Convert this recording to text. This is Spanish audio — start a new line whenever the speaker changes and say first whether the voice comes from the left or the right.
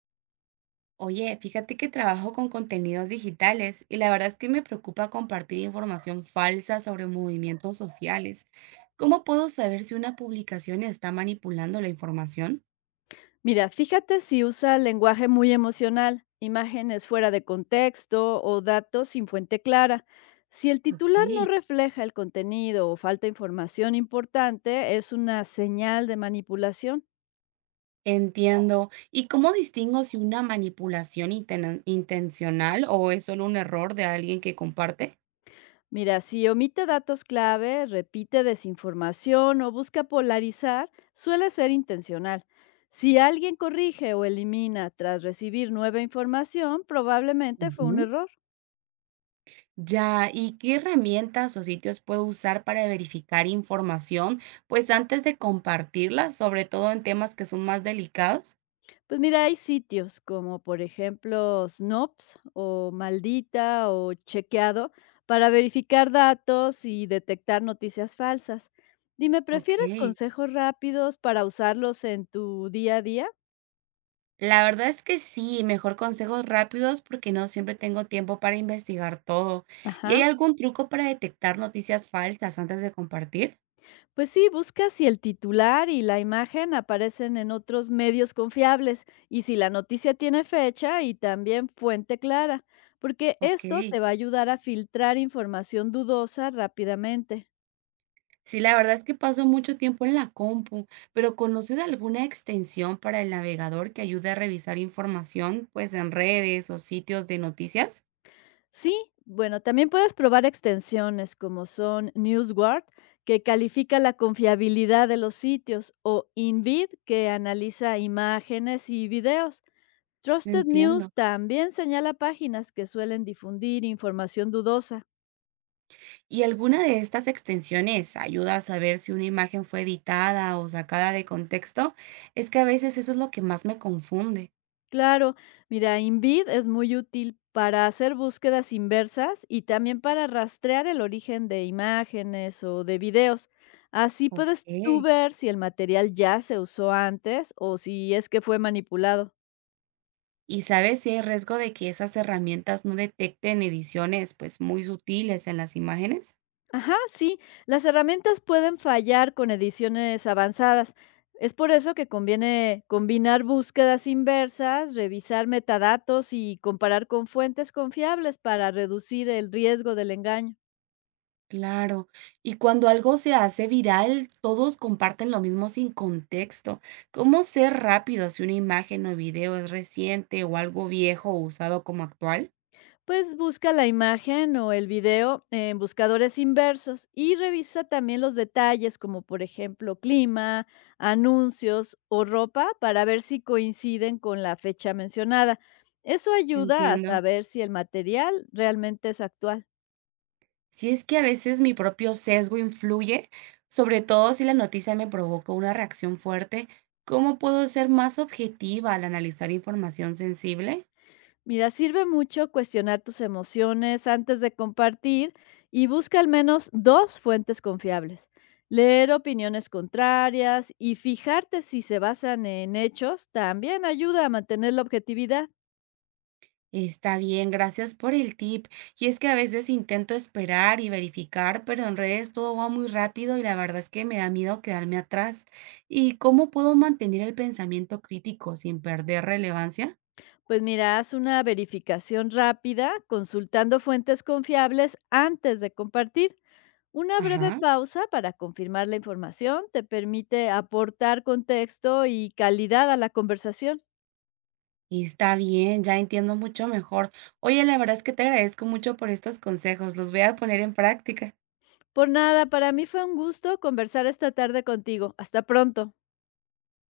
right: Oye, fíjate que trabajo con contenidos digitales y la verdad es que me preocupa compartir información falsa sobre movimientos sociales. ¿Cómo puedo saber si una publicación está manipulando la información?
left: Mira, fíjate si usa lenguaje muy emocional, imágenes fuera de contexto o datos sin fuente clara. Si el titular
right: Ok.
left: no refleja el contenido o falta información importante, es una señal de manipulación.
right: Entiendo. ¿Y cómo distingo si una manipulación intencional o es solo un error de alguien que comparte?
left: Mira, si omite datos clave, repite desinformación o busca polarizar, suele ser intencional. Si alguien corrige o elimina tras recibir nueva información, probablemente fue un
right: Ujú.
left: error.
right: Ya, ¿y qué herramientas o sitios puedo usar para verificar información, pues antes de compartirla, sobre todo en temas que son más delicados?
left: Pues mira, hay sitios como por ejemplo Snops o Maldita o Chequeado para verificar datos y detectar noticias falsas. Dime, ¿prefieres
right: Okey.
left: consejos rápidos para usarlos en tu día a día?
right: La verdad es que sí, mejor consejos rápidos porque no siempre tengo tiempo para investigar todo. ¿Y hay
left: Ajá.
right: algún truco para detectar noticias falsas antes de compartir?
left: Pues sí, busca si el titular y la imagen aparecen en otros medios confiables y si la noticia tiene fecha y también fuente clara, porque esto
right: Okey.
left: te va a ayudar a filtrar información dudosa rápidamente.
right: Sí, la verdad es que paso mucho tiempo en la compu, pero ¿conoces alguna extensión para el navegador que ayude a revisar información, pues en redes o sitios de noticias?
left: Sí, bueno, también puedes probar extensiones como son NewsGuard, que califica la confiabilidad de los sitios, o InVid, que analiza imágenes y videos. Trusted
right: Entiendo.
left: News también señala páginas que suelen difundir información dudosa.
right: ¿Y alguna de estas extensiones ayuda a saber si una imagen fue editada o sacada de contexto? Es que a veces eso es lo que más me confunde.
left: Claro, mira, Invid es muy útil para hacer búsquedas inversas y también para rastrear el origen de imágenes o de videos. Así
right: Ok.
left: puedes tú ver si el material ya se usó antes o si es que fue manipulado.
right: ¿Y sabes si hay riesgo de que esas herramientas no detecten ediciones pues muy sutiles en las imágenes?
left: Ajá, sí, las herramientas pueden fallar con ediciones avanzadas. Es por eso que conviene combinar búsquedas inversas, revisar metadatos y comparar con fuentes confiables para reducir el riesgo del engaño.
right: Claro. Y cuando algo se hace viral, todos comparten lo mismo sin contexto. ¿Cómo ser rápido si una imagen o video es reciente o algo viejo o usado como actual?
left: Pues busca la imagen o el video en buscadores inversos y revisa también los detalles como por ejemplo clima, anuncios o ropa para ver si coinciden con la fecha mencionada. Eso ayuda a
right: Entiendo.
left: saber si el material realmente es actual.
right: Si es que a veces mi propio sesgo influye, sobre todo si la noticia me provocó una reacción fuerte. ¿Cómo puedo ser más objetiva al analizar información sensible?
left: Mira, sirve mucho cuestionar tus emociones antes de compartir y busca al menos dos fuentes confiables. Leer opiniones contrarias y fijarte si se basan en hechos también ayuda a mantener la objetividad.
right: Está bien, gracias por el tip. Y es que a veces intento esperar y verificar, pero en redes todo va muy rápido y la verdad es que me da miedo quedarme atrás. ¿Y cómo puedo mantener el pensamiento crítico sin perder relevancia?
left: Pues mira, haz una verificación rápida consultando fuentes confiables antes de compartir. Una breve
right: Ajá.
left: pausa para confirmar la información te permite aportar contexto y calidad a la conversación.
right: Está bien, ya entiendo mucho mejor. Oye, la verdad es que te agradezco mucho por estos consejos, los voy a poner en práctica.
left: Por nada, para mí fue un gusto conversar esta tarde contigo. Hasta pronto.